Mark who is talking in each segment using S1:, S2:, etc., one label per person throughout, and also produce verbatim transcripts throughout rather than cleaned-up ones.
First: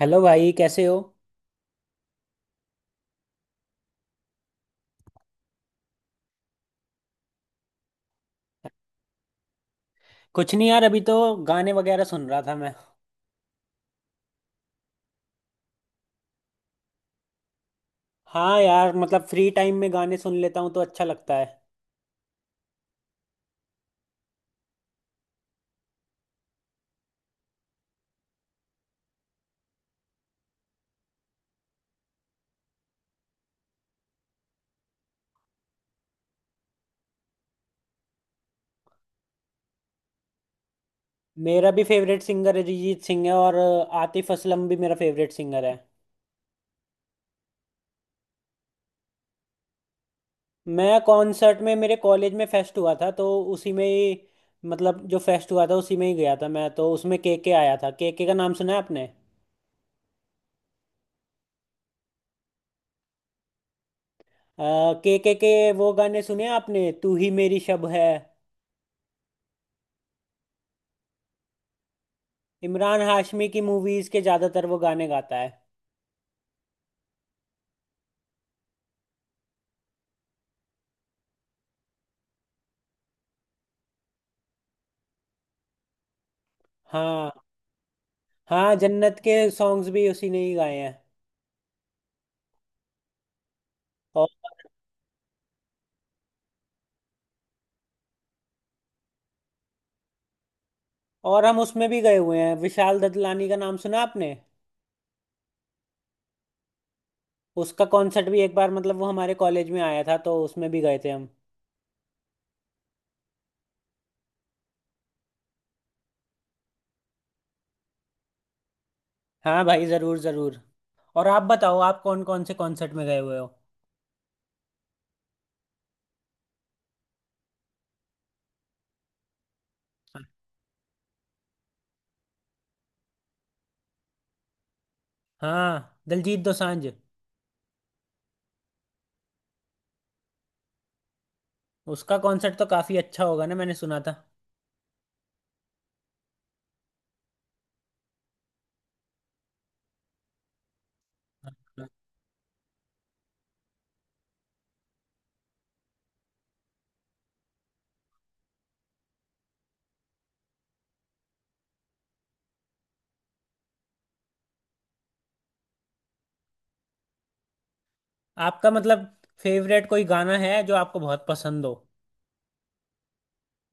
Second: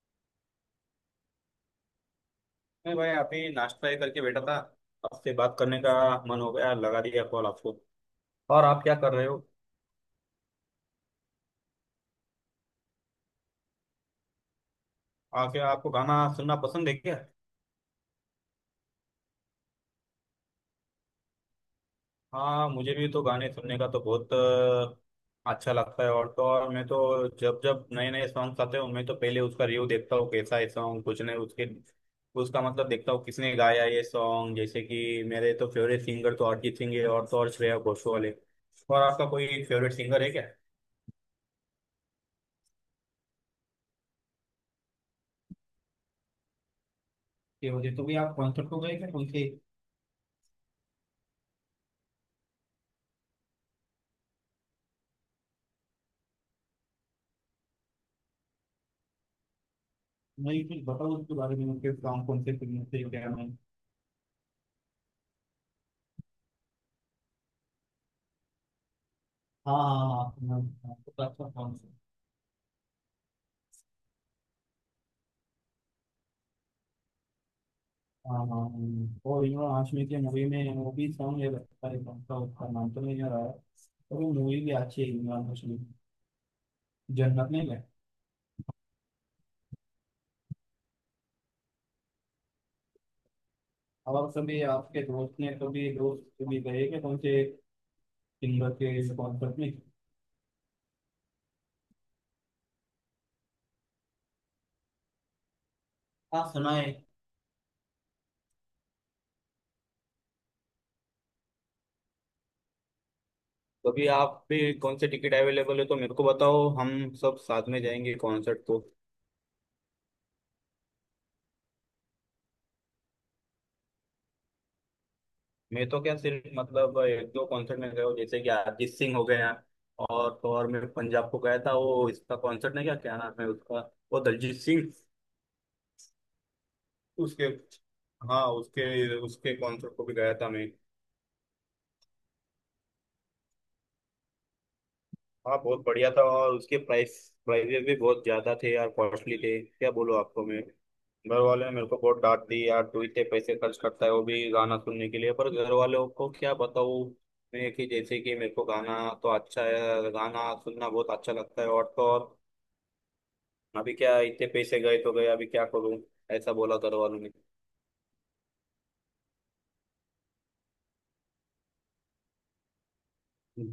S1: Hello भाई कैसे हो।
S2: मैं भाई आप ही नाश्ता ही करके बैठा था। आपसे बात करने का मन हो गया, लगा दिया कॉल आपको। और आप क्या कर रहे हो?
S1: कुछ नहीं यार अभी तो गाने वगैरह सुन रहा था मैं।
S2: आके आपको गाना सुनना पसंद है क्या?
S1: हाँ यार मतलब फ्री टाइम में गाने सुन लेता हूँ तो अच्छा लगता है।
S2: हाँ, मुझे भी तो गाने सुनने का तो बहुत अ, अच्छा लगता है। और तो और, मैं तो जब जब नए नए सॉन्ग्स आते हो मैं तो पहले उसका रिव्यू देखता हूँ, कैसा है सॉन्ग, कुछ नहीं उसके उसका मतलब देखता हूँ किसने गाया ये सॉन्ग। जैसे कि मेरे तो फेवरेट सिंगर तो अरिजीत सिंह है, और तो और श्रेया घोषाल है। और आपका कोई फेवरेट सिंगर है क्या?
S1: मेरा भी फेवरेट सिंगर अरिजीत सिंह है और अ, आतिफ असलम भी मेरा फेवरेट सिंगर है।
S2: ये मुझे तो भी आप कॉन्सर्ट को गए क्या उनके?
S1: मैं कॉन्सर्ट में मेरे कॉलेज में फेस्ट हुआ था तो उसी में ही मतलब जो फेस्ट हुआ था उसी में ही गया था मैं तो उसमें के के आया था। के के का नाम सुना है आपने।
S2: नहीं, कुछ बताओ उसके बारे में, उनके काम, कौन से फिल्म थे, क्या नहीं।
S1: के के के वो गाने सुने आपने तू ही मेरी शब है।
S2: हाँ हाँ हाँ हाँ हाँ, तो अच्छा कौन से?
S1: इमरान हाशमी की मूवीज़ के ज़्यादातर वो गाने गाता है।
S2: हाँ हाँ, हाँ। हाँ। और यू नो आशमी की मूवी में वो भी सॉन्ग है लगता है, कौन सा उसका नाम तो नहीं आ रहा है, तो वो मूवी भी अच्छी है इमरान हाशमी की।
S1: हाँ।
S2: जन्नत नहीं है?
S1: हाँ जन्नत के सॉन्ग्स भी उसी ने ही गाए हैं। और
S2: और सभी आपके दोस्त ने कभी दोस्त कभी गए कि कौन से सिंगर के कॉन्सर्ट में?
S1: और हम उसमें भी गए हुए हैं। विशाल ददलानी का नाम सुना आपने।
S2: हाँ, सुना है।
S1: उसका कॉन्सर्ट भी एक बार मतलब वो हमारे कॉलेज में आया था तो उसमें भी गए थे हम।
S2: कभी आप भी कौन से टिकट अवेलेबल है तो मेरे को बताओ, हम सब साथ में जाएंगे कॉन्सर्ट को।
S1: हाँ भाई ज़रूर ज़रूर। और आप बताओ आप कौन कौन से कॉन्सर्ट में गए हुए हो।
S2: मैं तो क्या सिर्फ मतलब एक दो कॉन्सर्ट में गया हूँ, जैसे कि अरिजीत सिंह हो गया। और तो और मैं पंजाब को गया था, वो इसका कॉन्सर्ट, नहीं क्या क्या नाम है उसका, वो दलजीत सिंह
S1: हाँ दिलजीत दोसांझ।
S2: उसके। हाँ, उसके उसके कॉन्सर्ट को भी गया था मैं।
S1: उसका कॉन्सर्ट तो काफ़ी अच्छा होगा ना मैंने सुना था।
S2: हाँ बहुत बढ़िया था, और उसके प्राइस प्राइजेस भी बहुत ज्यादा थे यार, कॉस्टली थे, क्या बोलो आपको। मैं, घर वालों ने
S1: हाँ।
S2: मेरे को बहुत डांट दी, यार तू इतने पैसे खर्च करता है, वो भी गाना सुनने के लिए। पर घर वालों को क्या बताऊँ मैं कि जैसे कि मेरे को गाना तो अच्छा है, गाना सुनना बहुत अच्छा लगता है। और तो और अभी क्या, इतने पैसे गए तो गए, अभी क्या करूँ, ऐसा बोला घर वालों ने।
S1: आपका मतलब फेवरेट कोई गाना है जो आपको बहुत पसंद हो।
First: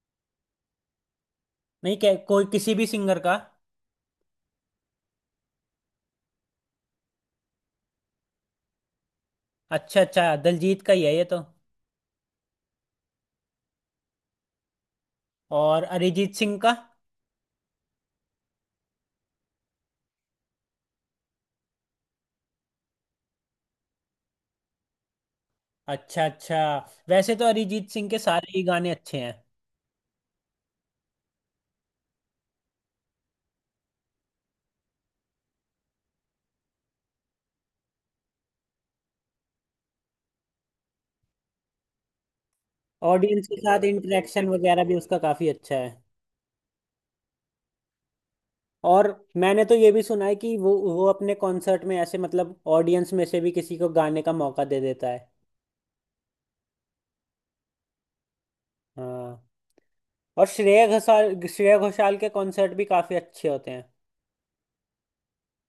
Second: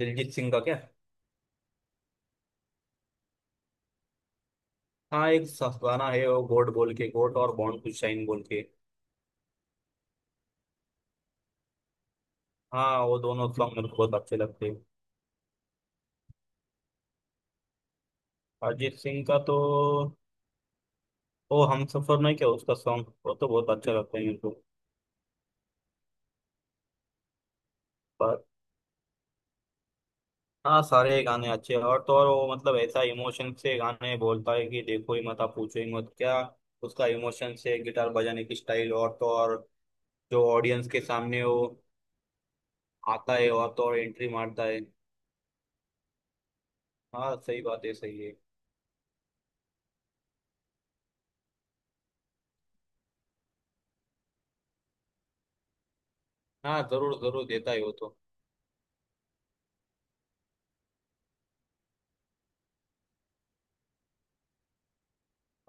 S2: दिलजीत सिंह का क्या?
S1: नहीं क्या कोई किसी भी सिंगर का।
S2: हाँ, एक स- गाना है वो, गोड बोल के, गोड और बॉन्ड टू शाइन बोल के।
S1: अच्छा अच्छा दिलजीत का ही है ये तो।
S2: हाँ, वो दोनों सॉन्ग मेरे को बहुत अच्छे लगते हैं।
S1: और अरिजीत सिंह का।
S2: अरिजीत सिंह का तो, ओ हम सफर नहीं क्या उसका सॉन्ग, वो तो बहुत अच्छा लगता है मेरे को।
S1: अच्छा अच्छा। वैसे तो अरिजीत सिंह के
S2: पर
S1: सारे ही गाने अच्छे हैं।
S2: हाँ, सारे गाने अच्छे हैं, और तो और वो मतलब ऐसा इमोशन से गाने बोलता है कि देखो ही मत, आप पूछो ही मत क्या। उसका इमोशन से गिटार बजाने की स्टाइल, और तो और जो ऑडियंस के सामने वो आता
S1: ऑडियंस
S2: है,
S1: के
S2: और तो
S1: साथ
S2: और एंट्री
S1: इंटरेक्शन
S2: मारता है।
S1: वगैरह भी उसका काफी अच्छा है।
S2: हाँ सही बात है, सही है।
S1: और मैंने तो ये भी सुना है कि वो वो अपने कॉन्सर्ट में ऐसे मतलब ऑडियंस में से भी किसी को गाने का मौका दे देता है।
S2: हाँ, जरूर जरूर देता है वो तो।
S1: हाँ। और श्रेया घोषाल श्रेया घोषाल के कॉन्सर्ट भी काफी अच्छे होते हैं।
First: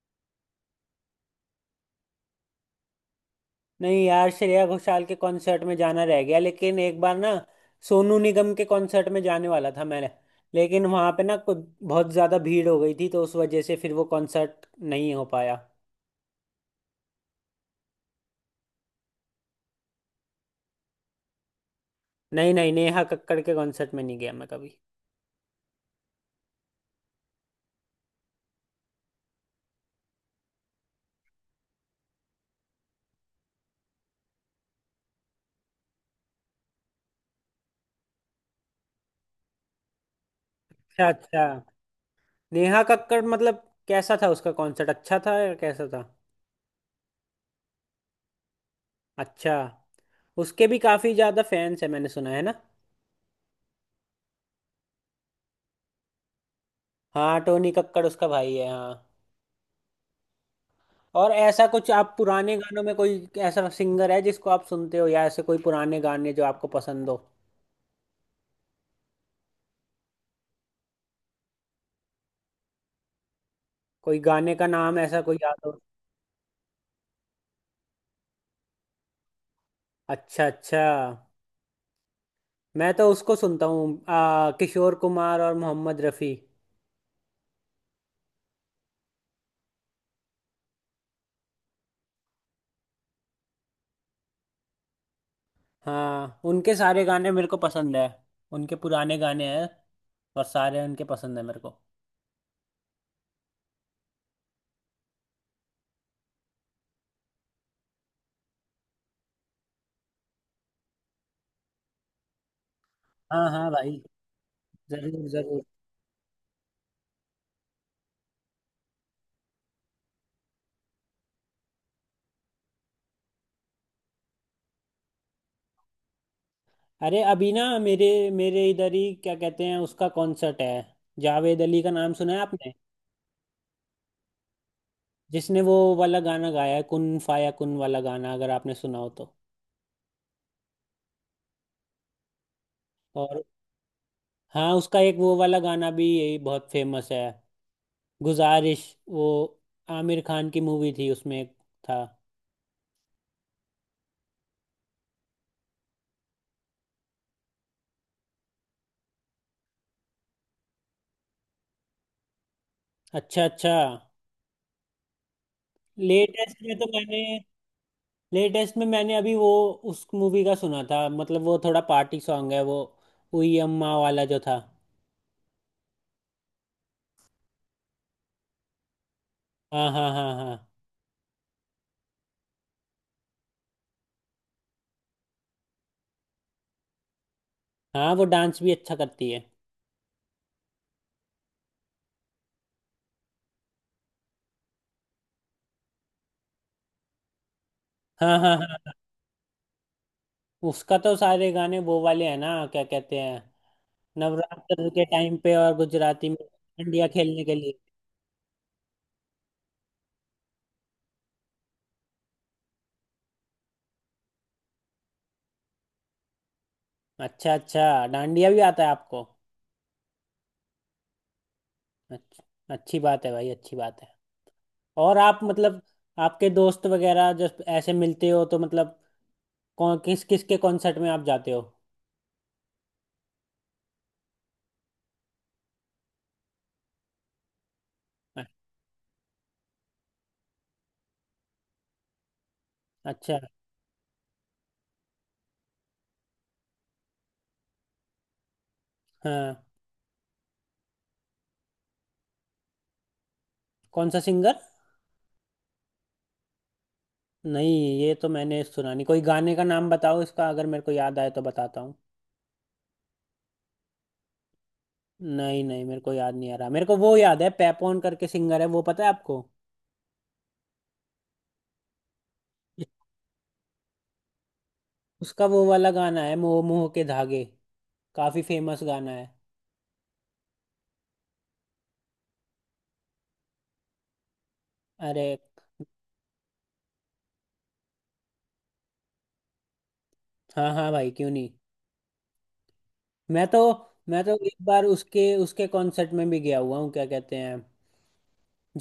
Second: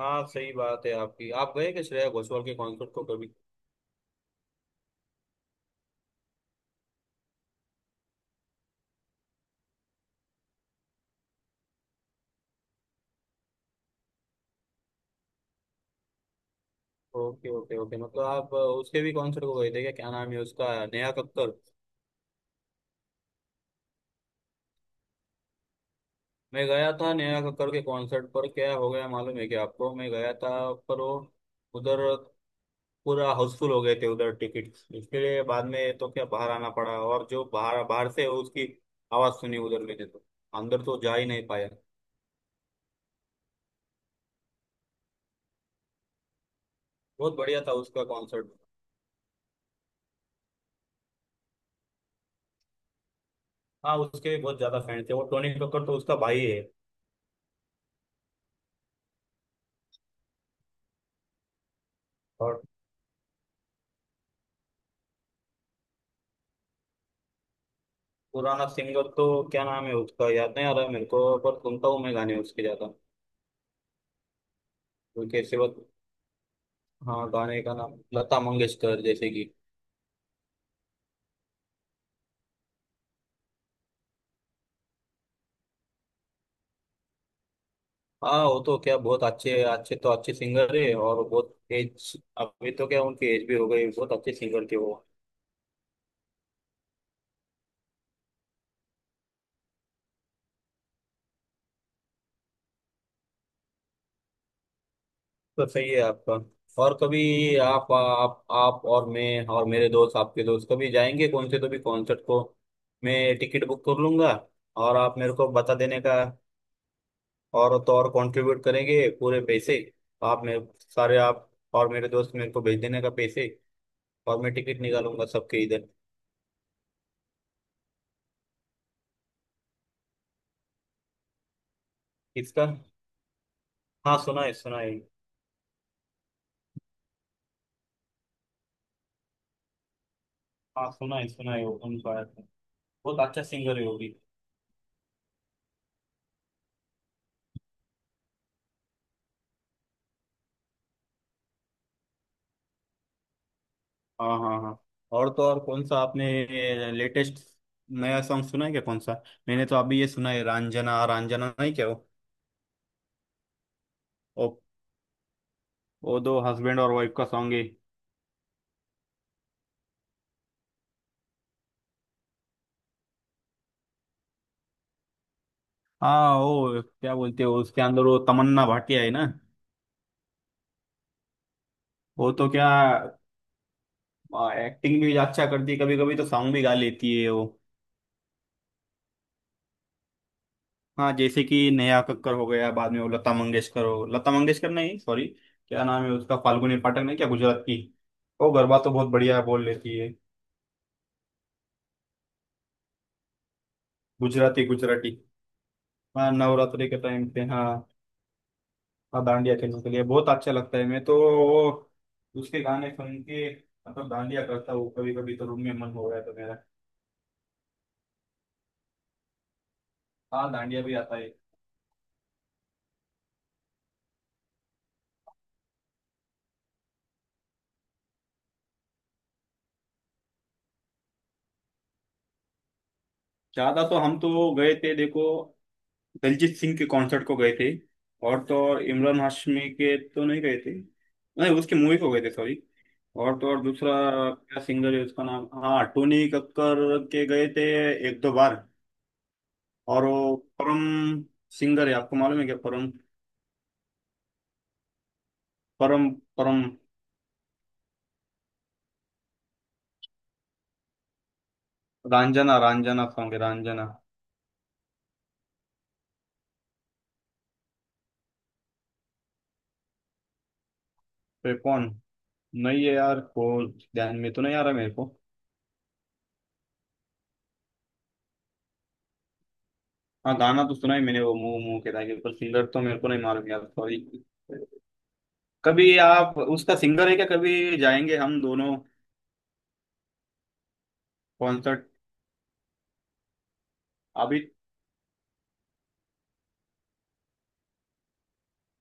S2: हाँ सही बात है आपकी। आप गए क्या श्रेया घोषाल के कॉन्सर्ट को कभी?
S1: नहीं यार श्रेया घोषाल के कॉन्सर्ट में जाना रह गया। लेकिन एक बार ना सोनू निगम के कॉन्सर्ट में जाने वाला था मैंने। लेकिन वहां पे ना कुछ बहुत ज्यादा भीड़ हो गई थी तो उस वजह से फिर वो कॉन्सर्ट नहीं हो पाया।
S2: ओके ओके ओके, मतलब आप उसके भी कॉन्सर्ट को गए थे क्या, क्या नाम है उसका, नेहा कक्कर?
S1: नहीं नहीं नेहा कक्कड़ के कॉन्सर्ट में नहीं गया मैं कभी।
S2: मैं गया था नेहा कक्कर के कॉन्सर्ट पर, क्या हो गया मालूम है क्या आपको, मैं गया था पर वो उधर पूरा हाउसफुल हो गए थे उधर, टिकट इसके लिए बाद में तो क्या बाहर आना पड़ा, और जो बाहर बाहर से उसकी आवाज़ सुनी उधर मैंने तो, अंदर तो
S1: अच्छा
S2: जा ही
S1: अच्छा।
S2: नहीं पाया।
S1: नेहा कक्कड़ मतलब कैसा था उसका कॉन्सर्ट अच्छा था या कैसा था।
S2: बहुत बढ़िया था उसका कॉन्सर्ट।
S1: अच्छा। उसके भी काफी ज्यादा फैंस है मैंने सुना है ना।
S2: हाँ, उसके भी बहुत ज़्यादा फैन थे वो। टोनी कक्कर तो उसका भाई है।
S1: हाँ टोनी कक्कड़ उसका भाई है हाँ। और ऐसा कुछ आप पुराने
S2: और
S1: गानों में कोई ऐसा सिंगर है जिसको आप सुनते हो या ऐसे कोई पुराने गाने जो आपको पसंद हो।
S2: पुराना सिंगर तो क्या नाम है उसका याद नहीं आ रहा मेरे को, पर सुनता हूँ मैं गाने उसके ज़्यादा।
S1: कोई गाने का नाम ऐसा
S2: कोई
S1: कोई
S2: कैसे
S1: याद
S2: बात,
S1: हो।
S2: हाँ गाने का नाम लता मंगेशकर जैसे कि।
S1: अच्छा अच्छा। मैं तो उसको सुनता हूँ आ, किशोर कुमार और मोहम्मद रफ़ी।
S2: हाँ वो तो क्या बहुत अच्छे अच्छे तो अच्छे सिंगर है, और बहुत एज अभी तो क्या उनकी एज भी हो गई, बहुत अच्छे सिंगर थे वो।
S1: हाँ उनके सारे गाने मेरे को पसंद है। उनके पुराने गाने हैं और सारे उनके पसंद है मेरे को।
S2: तो सही है आपका। और कभी आप आप आप और मैं और मेरे दोस्त आपके दोस्त कभी जाएंगे कौन से तो भी कॉन्सर्ट को, मैं
S1: हाँ
S2: टिकट
S1: हाँ
S2: बुक
S1: भाई
S2: कर लूंगा। और आप
S1: जरूर
S2: मेरे को
S1: जरूर।
S2: बता देने का। और तो और कंट्रीब्यूट करेंगे पूरे पैसे, आप मेरे सारे आप और मेरे दोस्त मेरे को भेज देने का पैसे, और मैं टिकट निकालूंगा सबके इधर।
S1: अरे अभी ना मेरे मेरे इधर ही क्या कहते हैं उसका कॉन्सर्ट है। जावेद अली का नाम सुना है
S2: इसका,
S1: आपने।
S2: हाँ सुना है सुना है।
S1: जिसने वो वाला गाना गाया है कुन फाया कुन वाला गाना अगर आपने सुना हो तो।
S2: हाँ सुना है सुना है, वो कौन सा आया था, बहुत
S1: और
S2: अच्छा सिंगर है वो भी।
S1: हाँ उसका एक वो वाला गाना भी यही बहुत फेमस है। गुजारिश। वो आमिर खान की मूवी थी उसमें एक था।
S2: हाँ हाँ हाँ। और तो और कौन सा आपने लेटेस्ट नया सॉन्ग सुना है क्या, कौन सा? मैंने तो अभी ये सुना है रंजना रंजना नहीं क्या वो।
S1: अच्छा अच्छा।
S2: वो, वो दो
S1: लेटेस्ट में
S2: हस्बैंड
S1: तो
S2: और वाइफ
S1: मैंने
S2: का सॉन्ग है।
S1: लेटेस्ट में मैंने अभी वो उस मूवी का सुना था। मतलब वो थोड़ा पार्टी सॉन्ग है वो। उई अम्मा वाला जो था।
S2: हाँ, वो क्या बोलते हो उसके अंदर वो तमन्ना भाटिया है ना।
S1: हाँ हाँ हाँ हाँ
S2: वो तो क्या एक्टिंग भी अच्छा करती है, कभी कभी तो सॉन्ग भी गा लेती है वो।
S1: हाँ। वो डांस भी अच्छा करती है।
S2: हाँ, जैसे कि नेहा कक्कर हो गया, बाद में वो लता मंगेशकर हो, लता मंगेशकर नहीं सॉरी, क्या नाम है उसका, फाल्गुनी पाठक नहीं क्या, गुजरात की।
S1: हाँ
S2: वो
S1: हाँ
S2: गरबा तो
S1: हाँ।
S2: बहुत बढ़िया बोल लेती है।
S1: उसका तो सारे गाने वो वाले हैं ना क्या कहते हैं
S2: गुजराती
S1: नवरात्र के
S2: गुजराती,
S1: टाइम पे और गुजराती
S2: हाँ
S1: में।
S2: नवरात्रि के
S1: डांडिया
S2: टाइम पे
S1: खेलने के
S2: हाँ।
S1: लिए।
S2: हाँ डांडिया खेलने के लिए बहुत अच्छा लगता है। मैं तो वो उसके गाने सुन के, मतलब डांडिया करता हूँ कभी कभी तो रूम में, मन हो रहा है तो मेरा।
S1: अच्छा अच्छा। डांडिया भी आता है आपको।
S2: हाँ डांडिया भी आता है।
S1: अच्छा। अच्छी बात है भाई अच्छी बात है। और आप मतलब आपके दोस्त वगैरह जब ऐसे मिलते हो तो मतलब कौन किस किस के कॉन्सर्ट में आप जाते हो।
S2: ज्यादा तो हम तो गए थे देखो, दिलजीत सिंह के कॉन्सर्ट को गए थे, और
S1: अ-
S2: तो और इमरान हाशमी के तो नहीं गए थे, नहीं उसकी मूवी को गए थे सॉरी। और
S1: अच्छा।
S2: तो और दूसरा क्या सिंगर है उसका नाम, हाँ टोनी कक्कर के गए थे एक दो बार।
S1: हाँ
S2: और वो परम सिंगर है, आपको मालूम है क्या, परम?
S1: कौन सा सिंगर।
S2: परम? परम?
S1: नहीं ये तो मैंने सुना नहीं। कोई गाने का नाम बताओ इसका अगर मेरे को याद आए तो बताता हूँ।
S2: रंजना रंजना सॉन्ग है, रंजना।
S1: नहीं नहीं मेरे को याद नहीं आ रहा। मेरे को वो याद है पैपॉन करके सिंगर है वो पता है आपको।
S2: पे कौन, नहीं है यार, को ध्यान में तो नहीं आ रहा मेरे को।
S1: उसका वो वाला गाना है मोह मोह के धागे। काफी फेमस गाना है।
S2: हाँ गाना तो सुना है मैंने वो मुंह मुंह के ताकि, पर सिंगर तो मेरे को नहीं मालूम यार सॉरी।
S1: अरे
S2: कभी आप, उसका सिंगर है क्या, कभी जाएंगे हम दोनों
S1: हाँ हाँ भाई क्यों नहीं।
S2: कॉन्सर्ट?
S1: मैं तो मैं तो
S2: अभी,
S1: एक बार उसके उसके कॉन्सर्ट में भी गया हुआ हूँ क्या कहते हैं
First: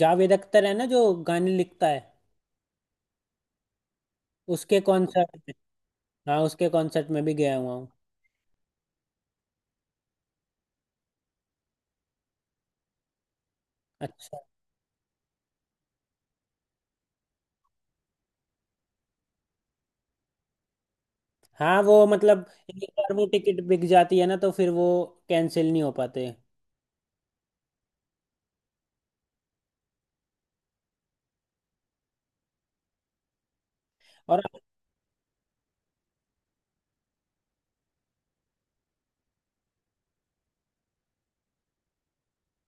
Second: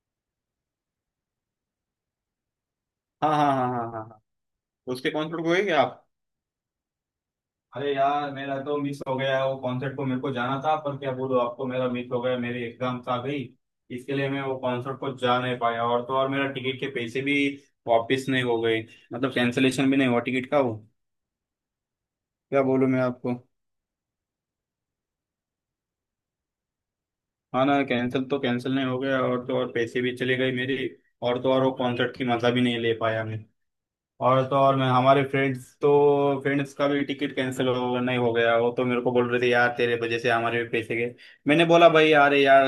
S1: जावेद अख्तर है ना जो गाने लिखता है
S2: हाँ हाँ हाँ हाँ हाँ हाँ।
S1: उसके
S2: उसके
S1: कॉन्सर्ट
S2: कॉन्सर्ट को
S1: में।
S2: गए क्या आप?
S1: हाँ उसके कॉन्सर्ट में भी गया हुआ हूँ।
S2: अरे यार मेरा तो मिस हो गया वो कॉन्सर्ट को, मेरे को जाना था पर क्या बोलूं आपको मेरा मिस हो गया, मेरी एग्जाम्स आ गई, इसके लिए
S1: अच्छा।
S2: मैं वो कॉन्सर्ट को जा नहीं पाया। और तो और मेरा टिकट के पैसे भी वापस नहीं हो गए, मतलब कैंसिलेशन भी नहीं हुआ टिकट का वो,
S1: हाँ वो मतलब
S2: क्या बोलूं
S1: एक
S2: मैं
S1: बार वो
S2: आपको।
S1: टिकट बिक जाती है ना तो फिर वो कैंसिल नहीं हो पाते।
S2: हाँ ना, कैंसिल तो कैंसिल नहीं हो गया, और तो और पैसे भी चले गए मेरे। और तो और वो कॉन्सर्ट की मजा भी नहीं ले पाया मैं। और
S1: और
S2: तो और मैं हमारे फ्रेंड्स तो फ्रेंड्स का भी टिकट कैंसिल हो नहीं हो गया, वो तो मेरे को बोल रहे थे यार तेरे वजह से हमारे भी पैसे गए। मैंने बोला भाई यार यार,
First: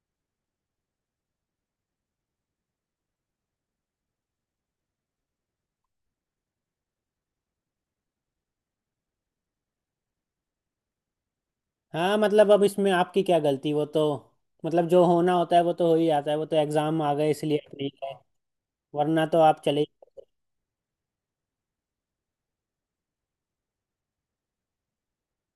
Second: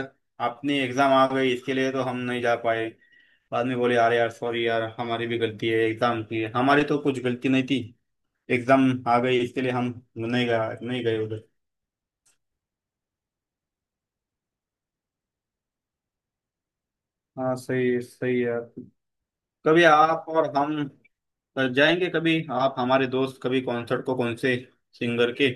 S2: अपनी एग्जाम आ गई इसके लिए तो हम नहीं जा पाए। बाद में बोले यार यार सॉरी यार, हमारी भी गलती है, एग्जाम की है, हमारी तो कुछ गलती नहीं थी, एग्जाम आ गई इसके लिए हम नहीं गए, नहीं गए उधर।
S1: हाँ मतलब अब इसमें आपकी क्या गलती। वो तो मतलब जो होना होता है वो तो हो ही जाता है। वो तो एग्जाम आ गए
S2: हाँ
S1: इसलिए आप
S2: सही
S1: नहीं
S2: है
S1: गए
S2: सही है यार।
S1: वरना तो आप चले
S2: कभी
S1: ही जाते।
S2: आप और हम जाएंगे, कभी आप हमारे दोस्त कभी कॉन्सर्ट को कौन से सिंगर के।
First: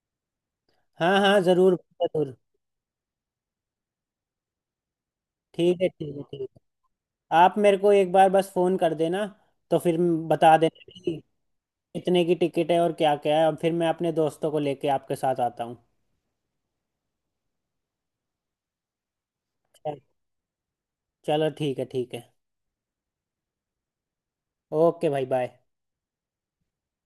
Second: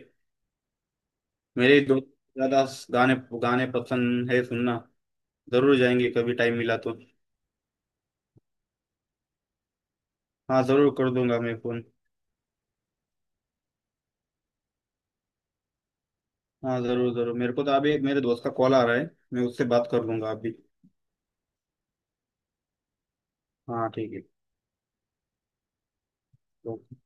S1: हाँ हाँ जरूर
S2: मेरे दोस्त
S1: जरूर।
S2: को ज्यादा गाने गाने पसंद है सुनना, जरूर
S1: ठीक है
S2: जाएंगे
S1: ठीक है
S2: कभी
S1: ठीक
S2: टाइम मिला
S1: है।
S2: तो।
S1: आप मेरे को एक बार बस फोन कर देना तो फिर म- बता
S2: हाँ जरूर
S1: देना
S2: कर
S1: कि
S2: दूंगा मैं फोन।
S1: कितने की टिकट है और क्या क्या है और फिर मैं अपने दोस्तों को लेके आपके साथ आता हूँ।
S2: हाँ जरूर जरूर, मेरे को तो अभी एक मेरे दोस्त का कॉल आ रहा है, मैं उससे बात
S1: चल-
S2: कर लूंगा अभी।
S1: चलो ठीक है ठीक है।
S2: हाँ ठीक है।
S1: ओके भाई बाय।
S2: ओके।